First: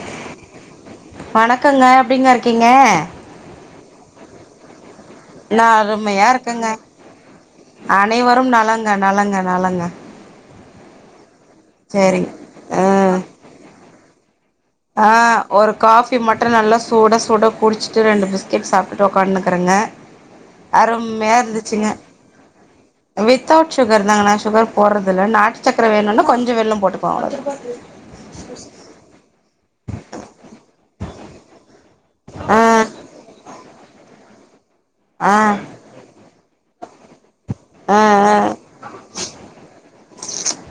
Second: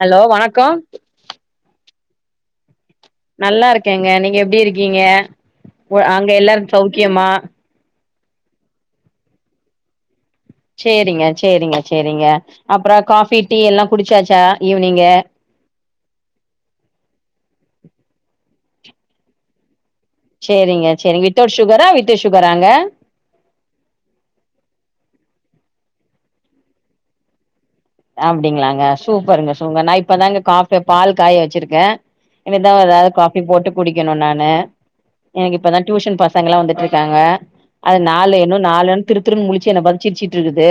Hello வணக்கோ வணக்கங்க எப்டிங்க இருக்கீங்க நல்லாருக்கேங்க நீங்க எப்டி இருக்கீங்க நா ஒ அருமையா அங்க எல்லாரு இருக்கங்க சௌக்கியமா அனைவரும் நலங்க நலங்க நலங்க சேரிங்க சேரிங்க சேரிங்க அப்றோ காஃபி டீ எல்லா குடிச்சாச்சா ஈவினிங்கு ஆ ஒரு காஃபி மட்டு நல்லா சூட சுட குடிச்சிட்டு ரெண்டு பிஸ்கெட் சாப்ட்டுட்டு ஒக்கானுக்குறேங்க சேரிங்க சேரிங்க வித்தவுட் ஷூகரா வித்து ஷுகராங்க வித்தவுட் ஷூகர் தாங்க நா ஷூகர் போர்றது இல நாட்டு சக்கர வேணுனா கொஞ்சோ வெல்லோ போட்டுக்குவோ அவ்ள தா அப்டிங்களாங்க சூப்பருங்க சூ நா இப்ப தாங்க காஃபி பால் காய வச்சிருக்கே ஆ இனிதா எதாது காஃபி போட்டு குடிக்கணு நானு ஆ எனக்கு இப்பதா டியூஷன் பசங்கலா வந்துட்ருக்காங்க அது ஆ நாலு இன்னு நாலுன் திருத்திறுன் முழச்சு என்ன பாத்து‌ சிரிச்சிட்டு இருக்குது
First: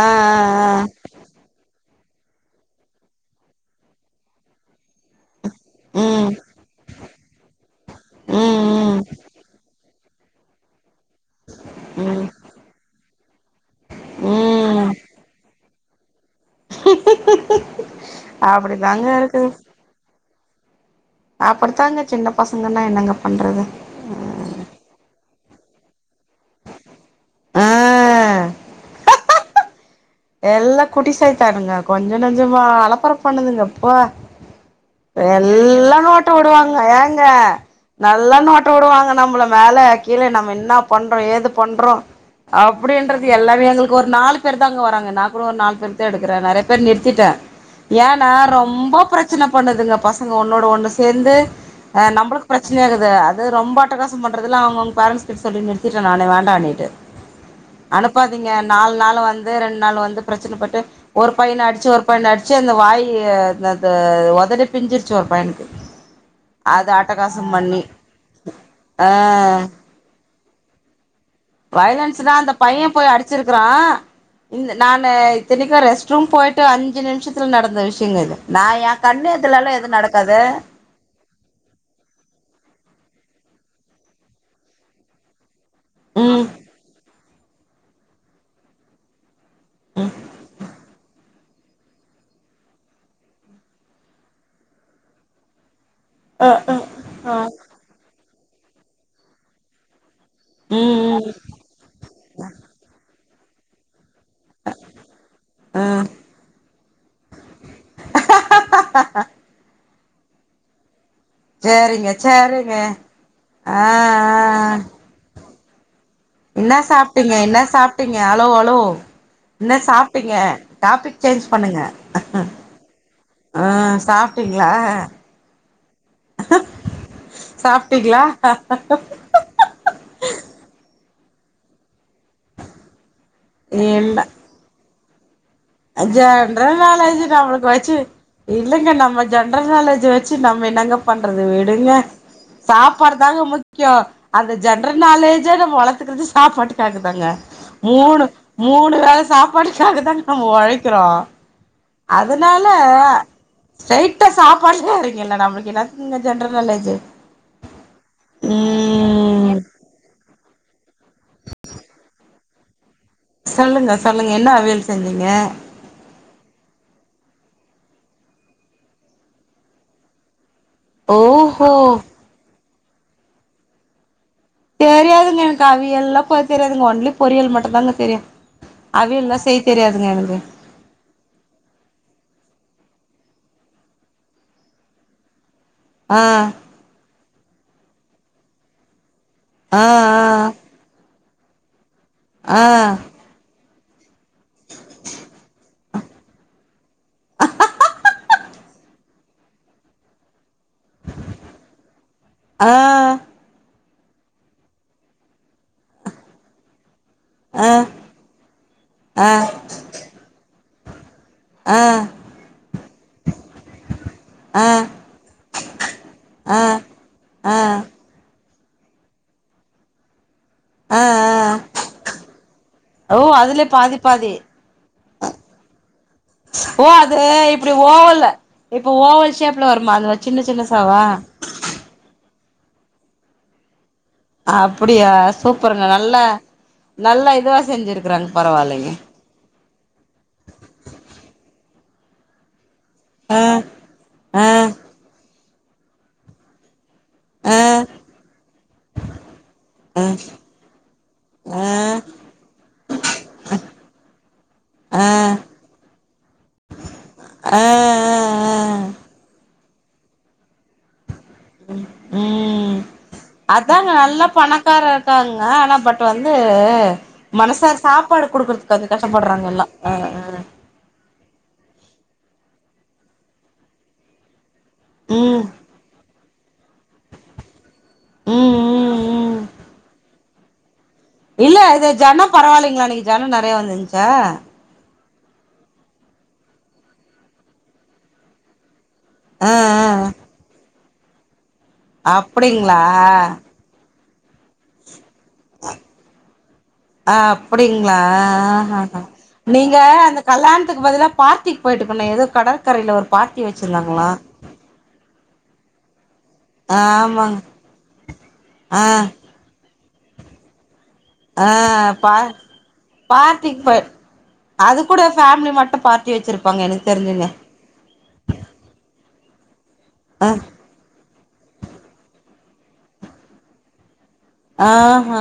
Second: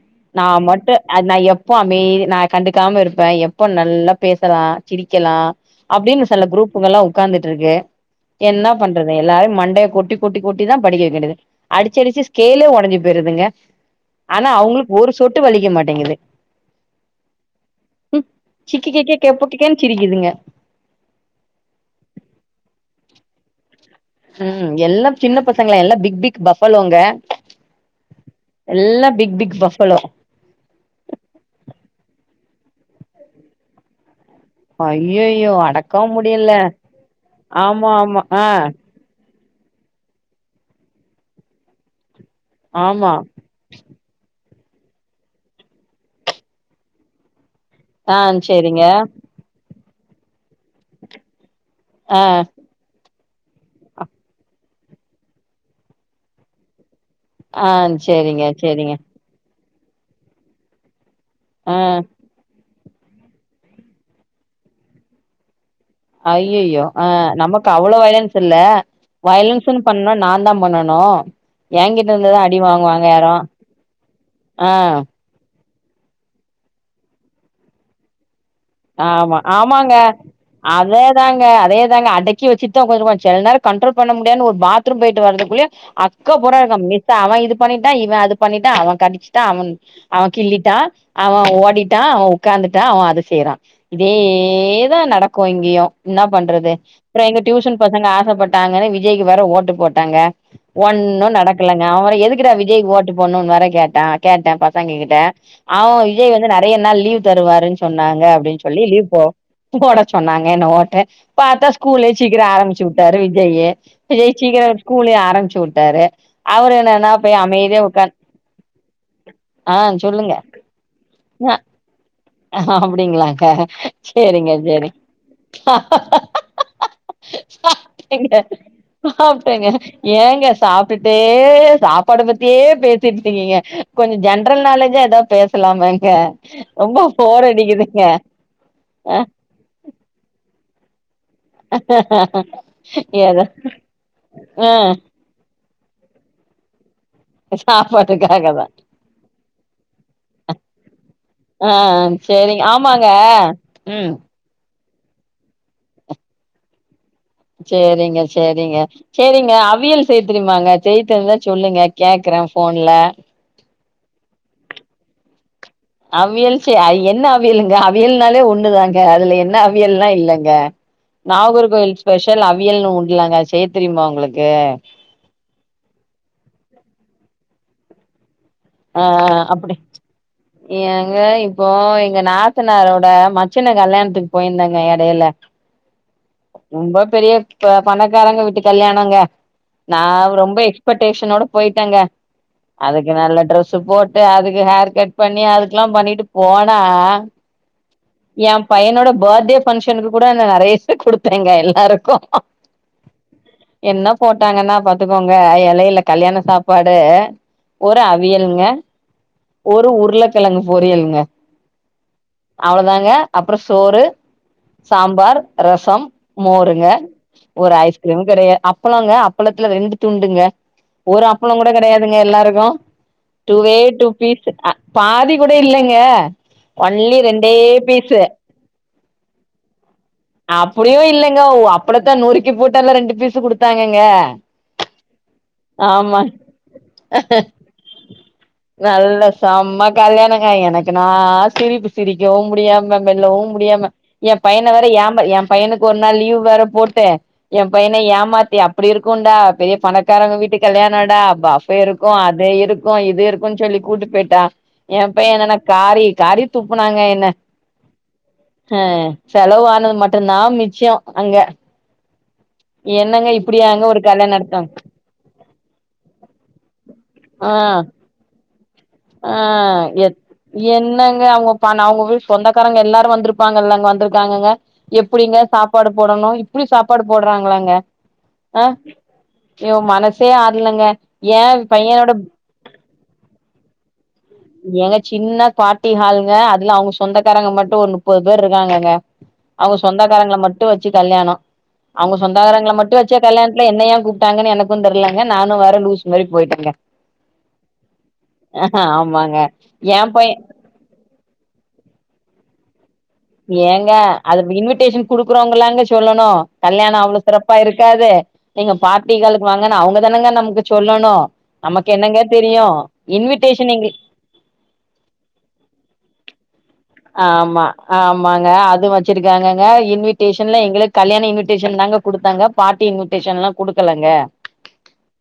ஆ ஆ ஆ ஆ நா மட்டு அது நா எப்ப அமைதி நா கண்டுக்காம இருப்பே எப்போ நல்லா பேசலா சிரிக்கலா அப்டின்னு ம் சில குரூப்புகள்லா உக்காந்துட்டுருக்கு என்ன ம் பண்றது எல்லாரையு மண்டைய கொட்டி கொட்டிகொட்டி தா படிக்க வெக்க வேண்டிது அடிச்சடிச்சு ம் ஸ்கேலே ஒடஞ்சி போயிருதுங்க ஆனா ம் ம் அவங்களுக்கு ஒரு சொட்டு வலிக்க மாட் டிங்குது ம் சிக்கிக்கே அப்டிதாங்க கேகேப்பகே கேன்னு சிரிக்குதுங்க அப்படித்தாங்க சின்ன பசங்கனா என்னங்க பண்றது ம் எல்லா சின்ன பசங்களா எல்லா பிக் பிக் பஃபல்லோங்க ஆ எல்லா பிக் பிக் பஃபளோ எல்லா குட்டிசைத்தானுங்க கொஞ்ச நெஞ்சமா அலப்பர பண்ணுதுங்க ப்பா ஐயையோ எல்லா அடக்கவு நோட்ட முடியல வுடுவாங்க ஏங்க ஆமா ஆமா நல்லா ஆ நோட்ட வுடுவாங்க நம்மள மேல கீழ நம்ம ன்னா பண்றோ ஏது பண்றோ ஆமா அப்டின்றது எல்லாமே எங்களுக்கு ஒரு நாலு பேர் தாங்க நா கூடோ ஒரு நாலு பேருத்தா எடுக்கற நெறைய பேர் நிறுத்திட்டே ஆ ஏனா சேரிங்க ரொம்போ பிரச் சன பண்ணுதுங்க பசங்க ஒன்னோட ஒண்ணு சேந்து அ ஆ நம்ளுக்கு ஆ பிரச் சினையாகிது அது ரொம்ப அட்டகாசோ பண்றதெல்ல அவங்கவங்க பேரண்ட்ஸ் கிட்ட சொல்லி நிறுத்திட்டே நானே வேண்டான்னிட்டு ஆ சேரிங்க அனுப்பாதீங்க சேரிங்க நாலு நாள் வந் து ரெண்டு நாள் வந்து பிரச்சனைப்பட்டு ஒரு பையன ஆ அடிச்சு ஒரு பையன அடிச் ச்சி அந்த வாயி த த உதடே பிஞ்சிருச்சி ஒரு பையனுக்கு ஐய்யயோ அது ஆ அட்டகாசம் நமக்கு பண்ணி அவ்ளோ வைலன்ஸ் இல்ல ஆ வைலன்ஸ்ன்னு பண்ணா நாந் தா பண்ணனு என்கிட்ட வயலன்ஸ்னா இருந்துதா அந்த அடி பைய வாங்குவாங்க போய் யாரு அடிச்சிருக்கிறா இந் ஆ நானு இத்தினிக்கு ரெஸ்ட் ரூம் போயிட்டு அஞ்சு நிம்ஷத்துல நடந்த விஷயங்க இது நா என் கண்ணெருர்ல லா எதுவு நடக்காது ங்க அதே தாங்க அடக்கி வெச்சிட் தா வருவ செல நேரோ கண்ட்ரோல் பண்ண முடியாதுனு ஒரு பாத்ரூம் போயிட்டு வரதுக்குள்யோ அக்கப் ம் போற இருக்கு மிஸ் அவ இது பண்ணிட்டா இவ அது பண்ணிட்டா அவ கடிச்சி டா அவன் அவ கிள்ளிட்டா அவன் ஓடிட்டா அவ உக்காந்துட்டா அவ அத செய்றா இதேதா நடக்கும் இங்கியு ன்னா பண்றது அப்புறோ எங்க டியூஷன் பசங்க ஆசைப்பட்டாங்கன்னு விஜய்க்கு வேற ஓட்டு போட்டாங்க ம் ஒன்னு ம் நடக் ல்லங்க அவ வேற எதுக்குடா விஜய்க்கு ஓட்டு ப்னு வேற கேட்ட கேட்ட பசங்ககிட்ட அவ ம் விஜய் வந் நெறைய நாள் லீவ் தருவாருன்னு சொன்னாங்க அப்டின்னு சொல்லி லீவ் போ போட சொன்னாங்க என்ன ஓட்ட பாத்தா ஸ்கூலே சேரிங்க சீக்கிரோ சேரிங்க ஆரம்பிச்சிவுட்டாரு விஜய்யி ஆ விஜய் சீக்கரோ ஸ்கூலே ஆரம்பிச்சுட்டாரு ன்ன சாப்ட்டீங்க ன்ன சாப்ட்டீங்க அலோ அலோ ஆ ன்னா சொல்லுங்க சாப்ட்டீங்க டாபிக் சேஞ்ச் பண்ணுங்க அப்படிங்களாக ஆ செரிங்க சாப்ட்டீங்களா செரி சாப்ட்டீங்களா சாப்ட்டேங்க சாப்ட்டேங்க ஏங்க சாப்ட்டுட்டே சாப்பாட பத்தியே பேசட்டுருக்கீங்க கொஞ்ச இல்ல ஜன் ஜென்ரல் நாலேஜா ஏதாவ்து பேசலாமேங்க ஜென்ரல் ரொம்ப நாலேஜ் போர் அடிக்குதுங்க அ ஜென்ரல்நாலேஜ்ஜ வெச்சு நம்ம என்னாங்க பண்றது விடுங்க சாப்பாடுதாங்க ஏதோ முக்கியோ அந்த ஆ ஜென்ரல் நாலேஜே நம்ம வளத்துக்கறது சாப்பாட்டுக்காக தாங்க மூணு சாப்பாட்டுக்காகதா மூணு வேல சாப்பாட்டுக்காக தாங்க நம்ம உழைக்கிறோ ஆ சேரிங்க அதனால ஆமாங்க ம் ஸ்ரெய்ட்டா சாப் [unintelligible] றீங்கல்ல நம்புளுக்கு என்னாத்துக்கங்க ஜென்ரல் நாலேஜு செரிங்க செரிங்க செரிங்க ம் அவியல் செய்ய தெரிமாங்க செய்யத் தெரிஞ்சா சொல்லுங்க கேக்கறே போன்ல சொல்லுங்க சொல்லுங்க ன்னா அவியல் செஞ்சீங்க அவியல் சரி என்ன அவியலுங்க அவியல்னாலே ஒண்ணுதாங்க அதுல என்ன அவியல்னா இல்லங்க ஓஹோ நாகர்க கோவில் ஸ்பெஷல் அவியல்னு உண்டுலாங்க அது செய்ய தெரியமா உங்களுக்கு தெரியாதுங்க அவவியல்ல்லா செய்ய தெரியாதுங்க ஒன்லி பொரியல் மட்டுதாங்க தெரியும் அவியல்ல்லா செய்ய தெரியாதுங்க எனக்கு எங்க இப்போ எங்க நாத்தனாரோட மச்சன கல்யாணத்துக்கு போயிருந்தாங்க இடையில ஆ ரொம்ப பெரிய பணக்காரங்க வீட்டு கல்யாணங்க ஆ நா ரொம்ப எச்பெக்டேஷன் ஓட போயிட்டாங்க ஆ அதுக்கு நல்ல டிரெஸ் போட்டு அதுக்கு ஹேர் கட் பண்ணி அதுக்கு ல்லா பண்ணிட்டு போனா எ பையனோட பர்த்டே ஃபங்க்ஷனுக்கு கூட நிறைய குடுத்தேங்க எல்லாருக்கு ஆ என்ன போட்டாங்கன்னா பாத்துக்கோங்க இலையில கல்யாண சாப்பாடு ஆ ஒரு அவியலுங்க ஆ ஒரு உருள கிழங்கு பொரியலுங்க ஆ ஆ அவ்வளவுதாங்க அப்புறம் சோறு ஆ சாம்பார் ரசம் ஆ மோருங்க ஒரு ஆ ஐஸ்கிரீம் கிடையாது அப்பளம்ங்க அப்பளத்துல ரெண்டு துண்டுங்க ஆ ஆ ஒரு அப்பளும் கூட கிடையாதுங்க எல்லாருக்கு ஓ அதுலே டுவே பாதி டு பாதி பீஸ் பாதி கூட இல்லங்க ஓ அது ஒன்லி ரெண்டே இப்டி பீஸ் ஓவல்ல இப்ப ஓவல் செப்ல வருமா அது அப்படியும் இல்லைங்க ஓ அப்பளத்தா நொறுக்கி போட்டு ரெண்டு பீஸ் குடுத்தாங்கங்க அப்படியா சூப்பருங்க ஆமா நல்லா நல்லா இதுவ செஞ்சிருக்குறாங்க பரவளைங்க நல்ல செம்ம கல்யாணங்கா எனக்கு நா சிரிப்பு சிரிக்கவு முடியா மெல்லவு ஆ முடியாம எ ஆ பையன வேற எ பையனுக்கு ஒரு நாள் லீவ் வேற போட்டே ஆ எ பையன ஏமாத்தி அப்டி இருக்கும்டா பெரிய ஆ பணக்காரங்க வீட்டு கல்யாணம்டா அப்ப ஆ இருக்கு அது இருக்கு இது இருக்குன்னு சொல்லி கூட்டு போயிட்ட எ ஆ பைய என்னன்னா காரி காரி துப்புனாங்க என்ன ஆ ஆ அ செலவானது மட்டம்தா மிச்ச அங்க ம் என்னங்க இப்படியாங்க அதாங்க ஒரு நல்லா கல்யாண நடத்துவாங்க பணக்கார இருக்காங்க ஆனா பட் வந்து ஆ மனசா சாப்பாடு குடுக்குறதுக்கு வந்து ஆ கஷ்டப்படுறாங்க எல்லா எத் ஆ என்னங்க அவங்க அவங்க வீட்டு சொந்தக்காரங்க எல்லாரு வந்திருப்பாங்க இல்லங்க வந்திருக்காங்க எப்டிங்க ம் சாப்பாடு போடணும் இப்டி சாப்பாடு போடுறாங்களாங்க ம் அ ம் ம் எ மனசே ஆரலங்க இல்ல இது ஜனம் பரவாயில்லைங்களா ஜன நிறைய வந்துந்துச்சா எங்க சின்ன பார்ட்டி ஹாலுங்க அதுல அவங்க சொந்தக்காரங்க மட்டு ஒரு முப்பது பேர் இருக்காங்கங்க ஆ அவங்க ஆ சொந்தக்காரங்கள மட்டு வச்சு கல்யாணம் அவங்க சொந்தகரங்க அப்டிங்களா மட்டு வச்ச கல்யாண என்ன ஏ கூப்ட்டாங்க எனக்கு தெரிலேங்க நானு வேற லூசு மாரி போய்ட்டு இருக்க ஆ அப்டிங்களா ஆஹஹ. ஆமா நீங்க அந்த கல்யாணத்துக்கு பதுல பார்ட்டிக்கு போயிட்டுக்க ஏதோ கடற்கரையில ஒரு பார்ட்டி ஏங்க வச்சிருந்தாங்களா அது இன்விடேஷன் குடுக்குறோங்கல் தான சொல்லணு கல்யாண அவ்வளவு ஆமாங்க சிறப்பா இருக்காது நீங்க ஆ பார்ட்டி ஹால் வாங்கன்னு அவங்க தான நமக்கு சொல்லணு ஆ நமக்கு பா என்னங்க தெரியு பார்ட்டிக்கு இன்விட்டேஷன் போய் அது கூட ஃபேமிலி மட்டு பார்ட்டி வச்சிரு பாங்க எனக்கு தெரி்ஞ்சு ஆமா ஆமாங்க அது வச்சிருக்காங்கங்க ஆ இன்விட்டேஷன்ல எங்களுக்கு கல்யாண இன்விட்டேஷன் தாங்க குடுத்தாங்க பார்ட்டி இன்விட்டேஷன் எல்லா குடுக்கலங்க ஆஹ்ஹா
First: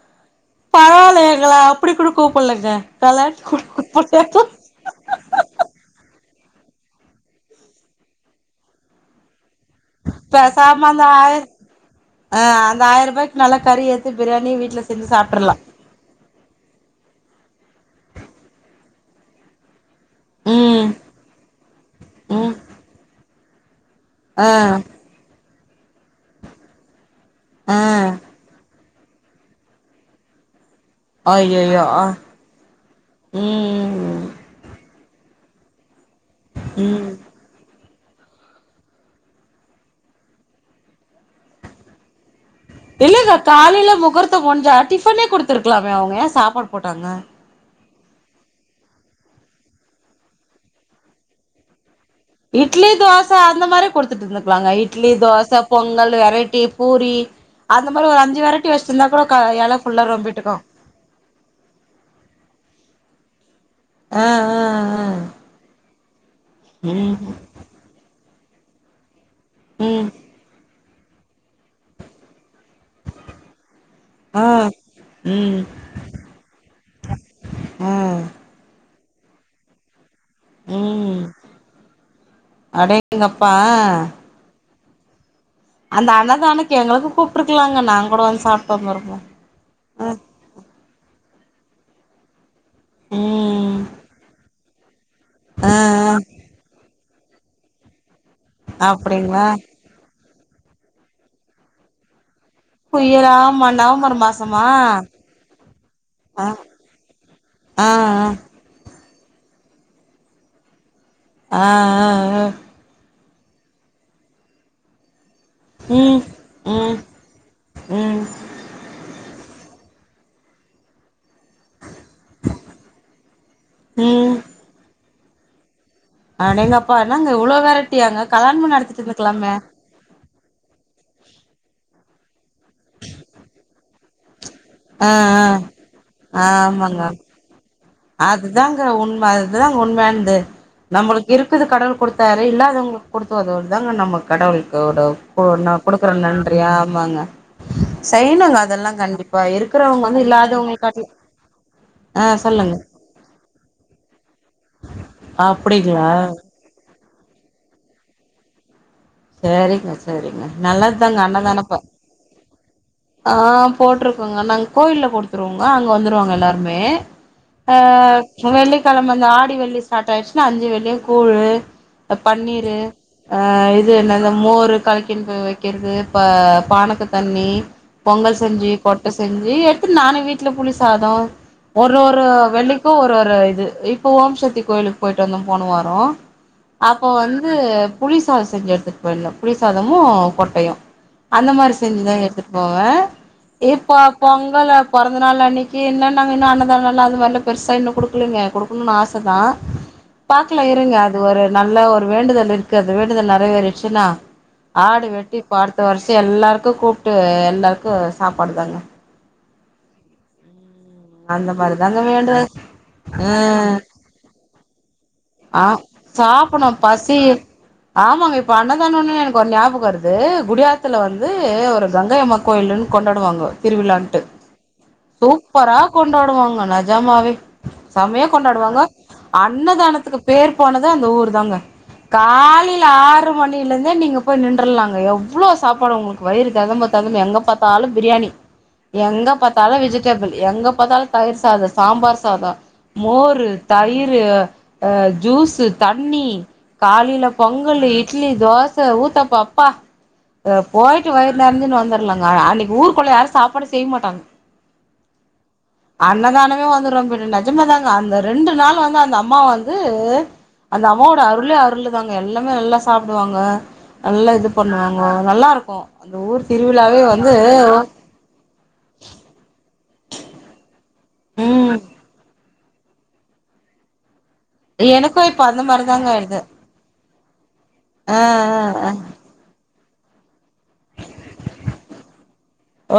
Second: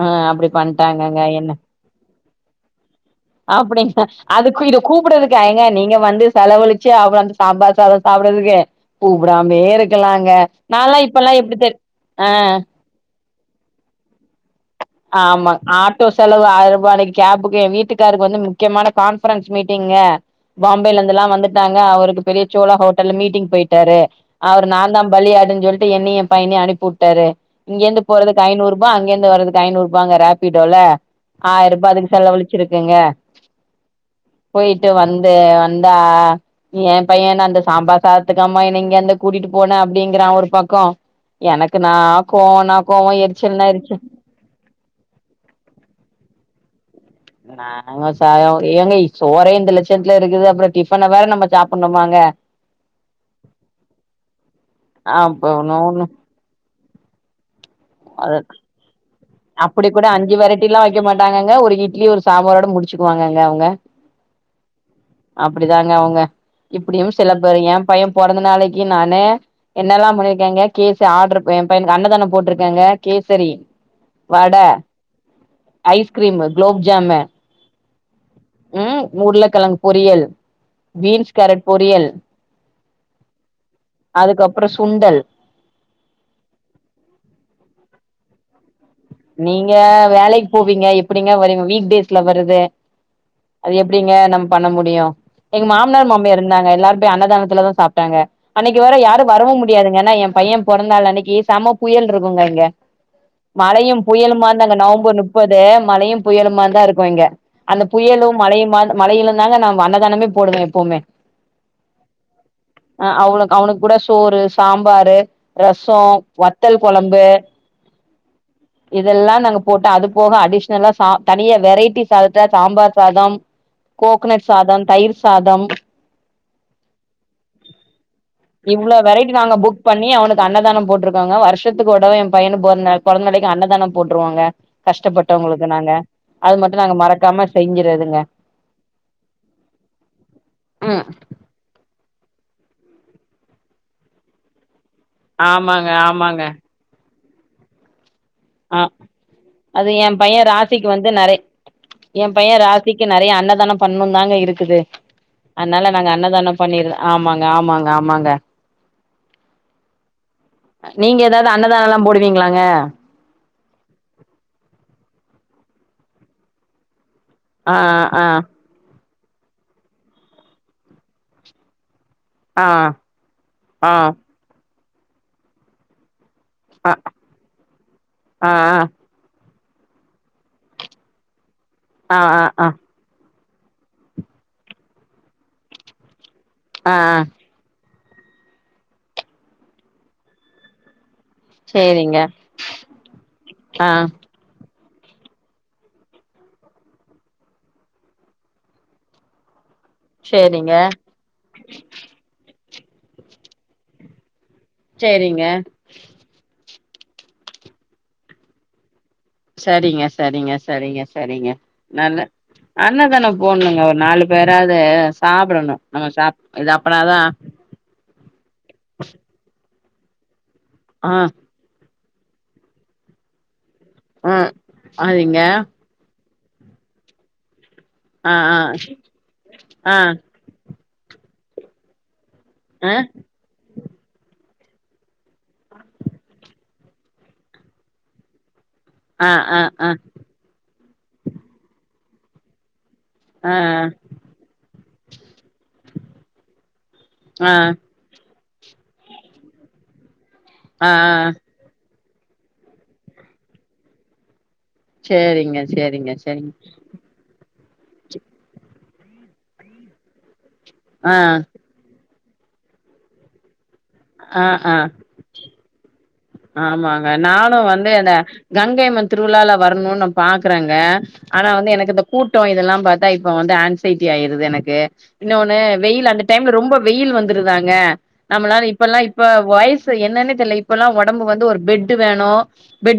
ஆ அப்டி பண்ட்டாங்கங்க பரவாயில்லங்க எங்கள என்ன அப்டி கூட கூப்ட்லேங்க கல்யாண்த்க்கு குடுத் கூப்ட் கூப் டாங்கோ கூப்ட்டதுக்கா ஏங்க நீ இங்க வந்து செலவழிச்சு அப்றோ அந்த சாம்பார் சாதோ சாப்ட்றதுக்கு கூப்டாமே இருக் கலாங்க பேசாம நல்லா அந்த இப்பல்லா ஆயிர எப்டி தெரி அ ஆ அந்த ஆயரூபாய் நல்லா கறி ஏத்து ப்ரியாணி வீட்ல செஞ்சு ஆமா சாப்ட்றலா ஆட் டோ செலவு ஆய ரூபா அன்னைக்கு கேபுக்கு ஏ வீட்டுக்காருக்கு வந்து முக்கியமான கான்ஃபரன்ஸ் மீட்டிங்க ம் பாம்பேலந்துல்லா வந்துட்டாங்க அவருக்கு பெரிய ம் சோழா ஹோட்டல் மீட்டிங் போயிட்டாரு ஆ அவர நாந்தா பலியாடு சொல்லிட்டு என்னயு ஏ பையனையு அனுப்பி வுட்டாரு ஆ இங்கிருந்து போறதுக்கு ஐநூர் ரூபா அங்கெருந்து வரதுக்கு ஐநூர் ரூபாங்க ரேப்பிடோல ஆயிர அய்யய்யோ ரூபா ஆ அதுக்கு செலவழிச்சுருக்குங்க ம் போய்ட்டு வந்தே வந்தா வ ஏ ம் பையனு அந்த சாம்பார் பாத்துக்கமா என இங்கந்து கூட்டி போன அப்டிங்குறா ஒரு பக்கோ எனக்குனா கோவோனா இல்லங்க காலைல முகூர்த்தோ முடுஞ்சா டிஃபனே குடுத்துருக்கலாமே அவுங்க ஏ சாப்பாடு போட்டாங்க நானு ஒ சாயோ ஏங்கய் சோறே இந்த லட்சணத்துல இருக்குது அப்புற டிஃபன வேற நம்ம சாப்ட்ணுமாங்க இட்லி தோச அந்த மாரி குடுத்துட்டு இருந்துக்கலாங்கஇட்லி அப்ப தோச ஒன்னு ஒன்னு பொங்கல் வெரைட்டி பூரி அந்த மாரி ஒரு அது அஞ்சு வெரட்டி வச்சுருந்தா கூட க இல ஃபுல்லா ரொம்பிட்டுக்கு திங்க மாட்டாங்ககங்க ஒரு இட்லி ஒரு சாம்பாரோட முடுச்சுக்குவாங்க அவுங்க அ அ அ அப்டி தாங்க அவுங்க இப்டியு சில பேரு ஏ பையே பொறந்த நாளைக்கு நானு ம் என்னெல்லா பண்ணியிருக்கேங்க கேஸ் ஆடர் எ பையனுக்கு அன்னதானோ போட்டிருக்கேங்க கேசரி ஆ வட ம் ஐஸ்கிரீமு குலோப்ஜாம்மு ஆ ம் உருளகெழங்கு பொரியல் ம் பீன்ஸ் கேரட் பொரியல் அடேங்கப்பா அதுக்கப்றோ சுண்டல் அந்த அன்னதானக்கு எங்களக்கு கூப்ட்டுருக்கலாங்க நாங் கூட வந்து சாப்ட்டு வந்ருப்போ நீங்க வேலைக்கு போவீங்க எப்டிங்க வருவீங வீக் டேஸ்ல வருது அது ம் எப்டிங்க நம்ம பண்ண முடியு எங்க ஆ மாமனார் மாமியார் இருந்தாங்க எல்லார் போய் அன்னதானத்ல தா சாப்ட்டாங்க அன்னைக்கு வர வேற யாரு வர அப்டிங்களா முடியாதுங்க ஆனா ஏ பையே பொறந்த நாள் அன்னைக்கு சம்ம புயல் இருக்குங்க இங்க புயலா ஆம்மா நா மழையு மா புயலுமாந்தாங்க நவம்பர் முப்பது மலையும் ஆ புயலுமா தா இருக்கு இங்க அந்த ஆ புயலு மழையுமா மழையில தாங்க நா அன்னதானமே போடுவே எப்போமே ஆ ஆ வோ அ அவனு அவனுக்கு கூட சோறு சாம்பாரு ரசோ ம் வத்தல் ம் கொழம்பு ம் இதெல்லா நாங்க போட்டோ அது போக அடிஷ்னலா சா தனியா வெரைட்டிஸ் சாதத்த சாம்பார் சாதம் ம் கோகனட் சாதம் தயிர் சாதம் அடேங்கப்பா என்னாங்க இவ்ளோ வெரட்டியாங்க கல்லாணமே இவ்ளோ நடத்திட்டு வெரைட்டி இருந்துக்கலாமே நாங்க புக் பண்ணி அவனுக்கு அன்னதானம் போட்டிருக்கோங்க வருஷத்துக்கு ஒரு தடவ ஏ பையனு பொறந்தநாளு பொறந்த நாளைக்கு அன்னதானம் போட்டுருவோங்க ஆ கஷ்டப்பட்டவங்களுக்கு நாங்க ஆ அது மட்டு நாங்க ஆமாங்க மறக்காம செய்ஞ்சிர்றது அதுதாங்க உண்ம அதுதாங்க உண்மயானது ம் நம்ளுக் இருக்குது கடவுள் கொடுத்தாரு இல்லாதவங்களுக்கு குடுத்து ஒதவுறதுதாங்க நம்ம கடவுளுக் கூடு இப்போ நா ஆமாங்க குடுக்குற ஆமாங்க நன்றியா ஆமாங்க செய்னுங்க ஆ அதெல்லா கண்டிப்பா அது இருக்கறவங்க என் வந்து பைய இல்லாதவங்க ராசிக்கு காட்டி ஆ சொல்லுங்க இங்க நெறைய அன்னதானம் பண்ணு தாங்க இருக்குது அதனால அப்படிங்களா நாங்க அன்னதானம் பண்ணிர்லா ஆமாங்க ஆமாங்க ஆமாங்க சேரிங்க சேரிங்க நல்லதுதாங்க நீங்க ஏதாவது அண்ணதானொ பா அன்னதானல்லா போடுவீங்களாங்க ஆ போட்ருக்கோங்க நாங்க கோயில்ல குடுத்துருவோங்க அங்க வந்துருவாங்க எல்லாருமே ஆ அ ஆ வெள்ளிக் கிழமல வந்து ஆடி வெள்ளி ஸ்டார்ட் ஆயிடுச்சுன்னா அஞ்சு வெள்ளியும் கூழு அ ஆ பன்னீரு ஆ இது ஆ அந்த மோர் கலக்கின் போய் வைக்கிறது ப ஆ பானக்கு தண்ணி பொங்கல் ஆ ஆ செஞ்சு கொ செஞ்சு எடுத்து நானும் வீட்ல புளி சாதம் ஒரு ஆ ஒரு ஆ ஆ வெள்ளிக்கும் ஒரு ஒரு இது இ இப்போ ஓம்சக்தி கோயிலுக்கு போயிட்டு வந்து போன வாரோ ஆ அப்போ வந்து புளி சாதொ செஞ்சு எடுத் த்துட்டு போய் இந்தோ புளி சாதமும் கொட்டையும் அந்த மாரி சேரிங்க செஞ்சுதான் எடுத்துட்டு போவேன் ஆ இப்பா பொங்கலு பொறந்த நாள் அன்னைக்கு இன்னு நாங்க இன்னு அன்னதான நாள் அதுமாரிலா பெருசா இன்னும் குடுக்கலைங்க குடுக் கனும்னு ஆச தா பாக்கலா சேரிங்க இருங்க அது ஒரு நல்ல ஒரு வேண்டுதல் இருக்கு அது வேண்டுதல் நெறை வேறிச்சுன்னா ஆடு வெட்டி சேரிங்க இப்போ அடுத்த வருஷம் எல்லாருக்கு கூப்ட்டு எல்லாருக்கு சாப்பாடு தாங்க சரிங்க சரிங்க சரிங்க சரிங்க அந்த மாரி தாங்க நல்ல வேண்டுதல் ஆ அண்ணதானொ போணுங்க ஒரு நாலு வேறாது ஆ சாப்டணும் நம்ம சாப் சாப்புட்ணு இது பசி அப்பறாதான் ஆமாங்க இப்ப அண்ணதானனுன்னு எனக்கு ஒரு ஞாபகம் வருது குடியாத்துல ஆ வந்து ஒரு கங்கை அம்மான் கோயில்னு கொண்டாடுவாங்க திருவிழான்ட்டு ஆ அதுங்க சூப்பரா கொண்டாடுவாங்க நஜமாவே சமையா ஆ ஆ கொண்டாடுவாங்க ஆ அன்னதானத்துக்கு பேர் போனது அந்த ஊர் தாங்க காலைல ஆ ஆ ஆறு மணில இருந்தே நீங்க போய் நின்றுர்லாங்க எவ்வளோ சாப்பாடு உங்ளுக்கு வயிறு தெகம்ப தெகம்ப எங்க பாத்தாலு பிரியாணி எங்க ஆ பாத்தாலு ஆ வெஜிடபிள் எங்க பாத்தாலு தயிர் சாதம் சாம்பார் சாதொம் மோரு, ஆ தயிரு, அ ஜூஸு, தண்ணி. காலையில ஆ ஆ பொங்கலு, இட்லி, தோ ச, ஊத்தப்பப்பா, அப்பா அ ஆ போயிட்டு வயிறு நெறஞ்சுனு வந்த னுங்க அன்னிக்கி ஊருக்குள்ள யாரு சாப்பாடு செய்ய மாட்டாங்க சேரிங்க செரி அன்னதானமே வந்துரு பெரியந நெஜமாதாங்க அந்த ரெண்டு நாள் வந்து அந்த அம்மா வந்து அந்த ஆ அம்மாவோட அருளே அருளு தாங்க எல்லாமே நல்லா சாப்டுவாங்க நல்லா ஆ இது ஆ பண்ணுவாங்கோ நல்லா இருக்கு அந்த ஊர் திருவிழாவே ஆமாங்க வந்து நானு ஒ [unintelligible] கங்கைம்மன் திருவிழால வரணு நா பாக்குறொங்க ஆனா வந்து ம் எனக்கு இந்த கூட் ட்டொ இதெல்லாம் பாத்தா இப்ப வந்து ஆன்சைட்டி ஆயிருது எனக்கு இப்ப இன்னொன்னு அந்த மாரிதாங்க வெயிலு அந்த ஆயிடுது டைம்ல ரொம்ப கூட்டொ வெயில் வந்திருதுதாங்க ஆ நம்ளால ஆ ஆ இப்பெல்லா இப்ப வயசு என்னன்னு தெரில இப்பல்லா ஒன் இப்ப வந்து ஒரு பெட்டு வேணு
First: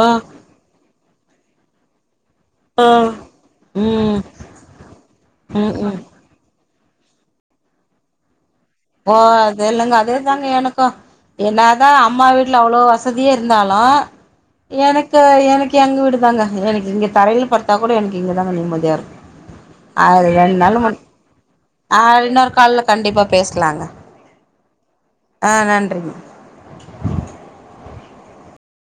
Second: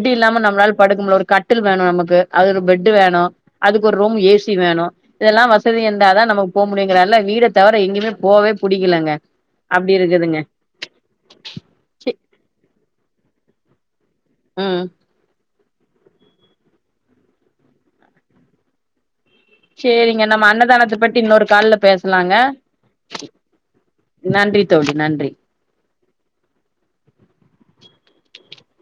ஓ இல்லாம நம்ளால படுக்க முடில ஒரு கட்டில் வேணு நமக்கு அது ஒரு ஓ பெட்டு வேணு அதுக்கு ஒரு ரூம் ம் ஏ சி வேணு இதெல்லா ம் வசதி ம் இருந்தாதா நமக் போ முடியுங்றால வீட தவிர எங்குமே போவே புடிக்கலங்க ஓ அது அப்டி இல்லங்க இருக்குதுங்க அதேதாங்க எனக்கு என்னா தா சி அம்மா வீட்ல அவ்ளோ வசதியே இருந்தாலு ம் எனக் கு எனக்கு எங்க வீடு தாங்க எனக்கு இங்கேக்ஷ தரைல படுத்தா கூட எனக்கு இங்க தாங்க நிம்மதியா இருக்கு சேரிங்க நம்ம அன்னதானத்த பத்தி இன்னொரு கால்ல பேச அ இன்னொரு கால்ல கண்டிப்பா பேசலாங்க நன்றி தோழி நன்றி ஆ நன்றிங்க